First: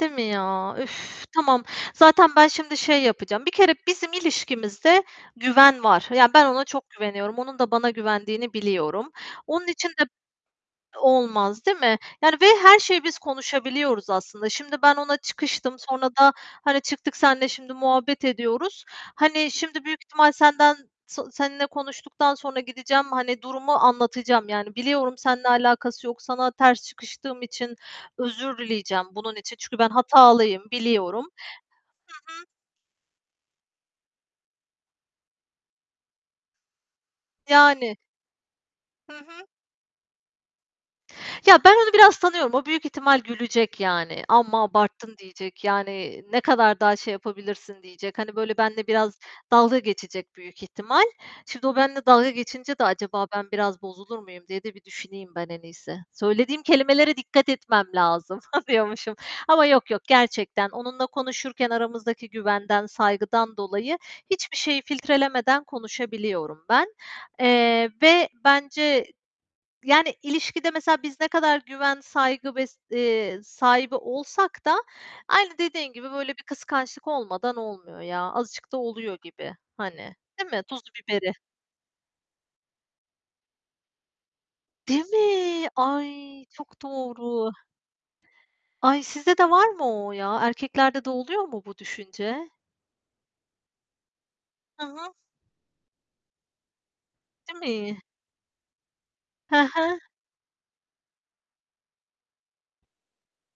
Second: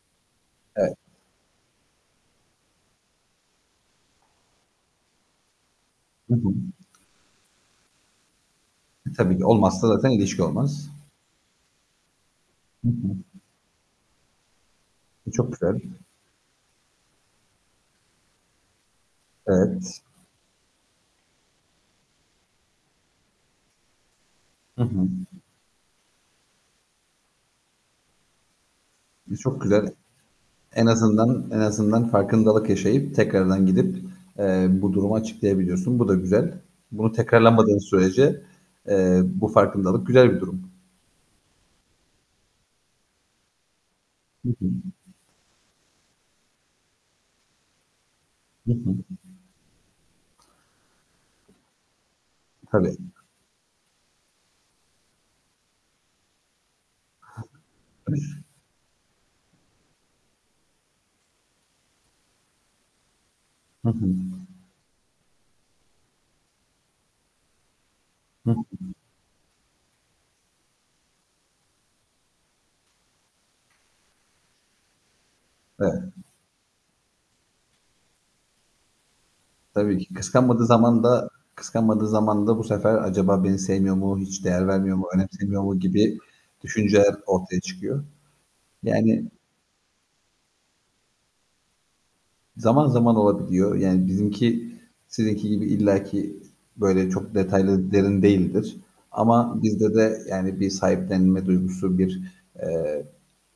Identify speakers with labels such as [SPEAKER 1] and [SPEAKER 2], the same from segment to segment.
[SPEAKER 1] Değil mi ya?
[SPEAKER 2] Evet.
[SPEAKER 1] Üf, tamam. Zaten ben şimdi şey yapacağım Bir kere bizim ilişkimizde güven var, yani,
[SPEAKER 2] Hı
[SPEAKER 1] ben
[SPEAKER 2] hı.
[SPEAKER 1] ona çok güveniyorum, onun da bana güvendiğini biliyorum.
[SPEAKER 2] E, tabii ki
[SPEAKER 1] Onun
[SPEAKER 2] olmazsa
[SPEAKER 1] için de
[SPEAKER 2] zaten ilişki olmaz.
[SPEAKER 1] Olmaz, değil mi? Yani, ve her
[SPEAKER 2] Hı
[SPEAKER 1] şeyi
[SPEAKER 2] hı.
[SPEAKER 1] biz konuşabiliyoruz aslında. Şimdi ben ona
[SPEAKER 2] E, çok
[SPEAKER 1] çıkıştım,
[SPEAKER 2] güzel.
[SPEAKER 1] sonra da, hani, çıktık senle şimdi muhabbet ediyoruz. Hani, şimdi
[SPEAKER 2] Evet.
[SPEAKER 1] büyük ihtimal senden tı seninle konuştuktan sonra gideceğim, hani, durumu anlatacağım, yani,
[SPEAKER 2] Hı hı.
[SPEAKER 1] biliyorum seninle alakası yok, sana ters çıkıştığım için özür dileyeceğim bunun
[SPEAKER 2] E,
[SPEAKER 1] için.
[SPEAKER 2] çok
[SPEAKER 1] Çünkü ben
[SPEAKER 2] güzel.
[SPEAKER 1] hatalıyım,
[SPEAKER 2] En
[SPEAKER 1] biliyorum.
[SPEAKER 2] azından en azından
[SPEAKER 1] Hı hı.
[SPEAKER 2] farkındalık yaşayıp tekrardan gidip, eee, bu durumu açıklayabiliyorsun. Bu da güzel. Bunu tekrarlamadığın
[SPEAKER 1] Yani.
[SPEAKER 2] sürece,
[SPEAKER 1] Hı
[SPEAKER 2] eee,
[SPEAKER 1] hı.
[SPEAKER 2] bu farkındalık güzel bir durum.
[SPEAKER 1] Ya, ben onu biraz tanıyorum, o büyük ihtimal gülecek, yani,
[SPEAKER 2] Hı
[SPEAKER 1] amma
[SPEAKER 2] hı.
[SPEAKER 1] abarttın diyecek, yani, ne kadar daha şey yapabilirsin diyecek, hani, böyle
[SPEAKER 2] Hı
[SPEAKER 1] benle
[SPEAKER 2] hı.
[SPEAKER 1] biraz dalga geçecek büyük ihtimal. Şimdi o benimle dalga geçince de,
[SPEAKER 2] Tabii.
[SPEAKER 1] "Acaba ben biraz bozulur muyum?" diye de bir düşüneyim ben en iyisi. Söylediğim kelimelere dikkat etmem lazım, diyormuşum. Ama yok yok gerçekten, onunla konuşurken aramızdaki güvenden, saygıdan
[SPEAKER 2] Hı
[SPEAKER 1] dolayı,
[SPEAKER 2] hı.
[SPEAKER 1] hiçbir şeyi filtrelemeden konuşabiliyorum ben, eee, ve
[SPEAKER 2] Hı hı.
[SPEAKER 1] bence, yani, ilişkide mesela biz ne kadar güven, saygı ve, eee, sahibi olsak da aynı dediğin gibi
[SPEAKER 2] Evet.
[SPEAKER 1] böyle bir kıskançlık olmadan olmuyor ya, azıcık da oluyor gibi,
[SPEAKER 2] Tabii ki.
[SPEAKER 1] hani, değil mi?
[SPEAKER 2] Kıskanmadığı
[SPEAKER 1] Tuzu
[SPEAKER 2] zaman da
[SPEAKER 1] biberi.
[SPEAKER 2] kıskanmadığı zaman da bu sefer, "Acaba beni sevmiyor mu, hiç değer vermiyor
[SPEAKER 1] Değil
[SPEAKER 2] mu, önemsemiyor
[SPEAKER 1] mi?
[SPEAKER 2] mu?" gibi
[SPEAKER 1] Ay çok
[SPEAKER 2] düşünceler
[SPEAKER 1] doğru.
[SPEAKER 2] ortaya çıkıyor.
[SPEAKER 1] Ay,
[SPEAKER 2] Yani
[SPEAKER 1] sizde de var mı o ya? Erkeklerde de oluyor mu bu düşünce?
[SPEAKER 2] Zaman zaman olabiliyor. Yani, bizimki
[SPEAKER 1] Hı hı.
[SPEAKER 2] sizinki gibi illa ki böyle çok
[SPEAKER 1] Değil
[SPEAKER 2] detaylı
[SPEAKER 1] mi?
[SPEAKER 2] derin değildir,
[SPEAKER 1] He
[SPEAKER 2] ama bizde
[SPEAKER 1] he.
[SPEAKER 2] de, yani, bir sahiplenme duygusu, bir, eee,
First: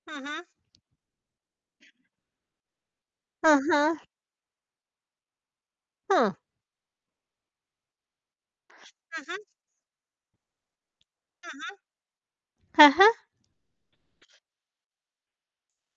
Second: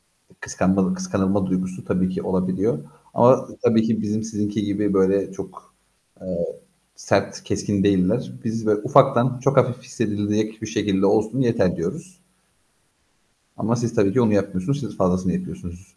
[SPEAKER 1] Hı hı.
[SPEAKER 2] kıskanmalı kıskanılma duygusu tabii ki olabiliyor ama,
[SPEAKER 1] Hı
[SPEAKER 2] tabii
[SPEAKER 1] hı.
[SPEAKER 2] ki, bizim sizinki gibi böyle çok, eee,
[SPEAKER 1] Hı.
[SPEAKER 2] sert, keskin değiller. Biz, "Böyle
[SPEAKER 1] Hı hı.
[SPEAKER 2] ufaktan, çok hafif hissedilecek bir şekilde olsun
[SPEAKER 1] Hı
[SPEAKER 2] yeter." diyoruz.
[SPEAKER 1] hı. He he.
[SPEAKER 2] Ama siz tabii ki onu yapmıyorsunuz, siz fazlasını yapıyorsunuz.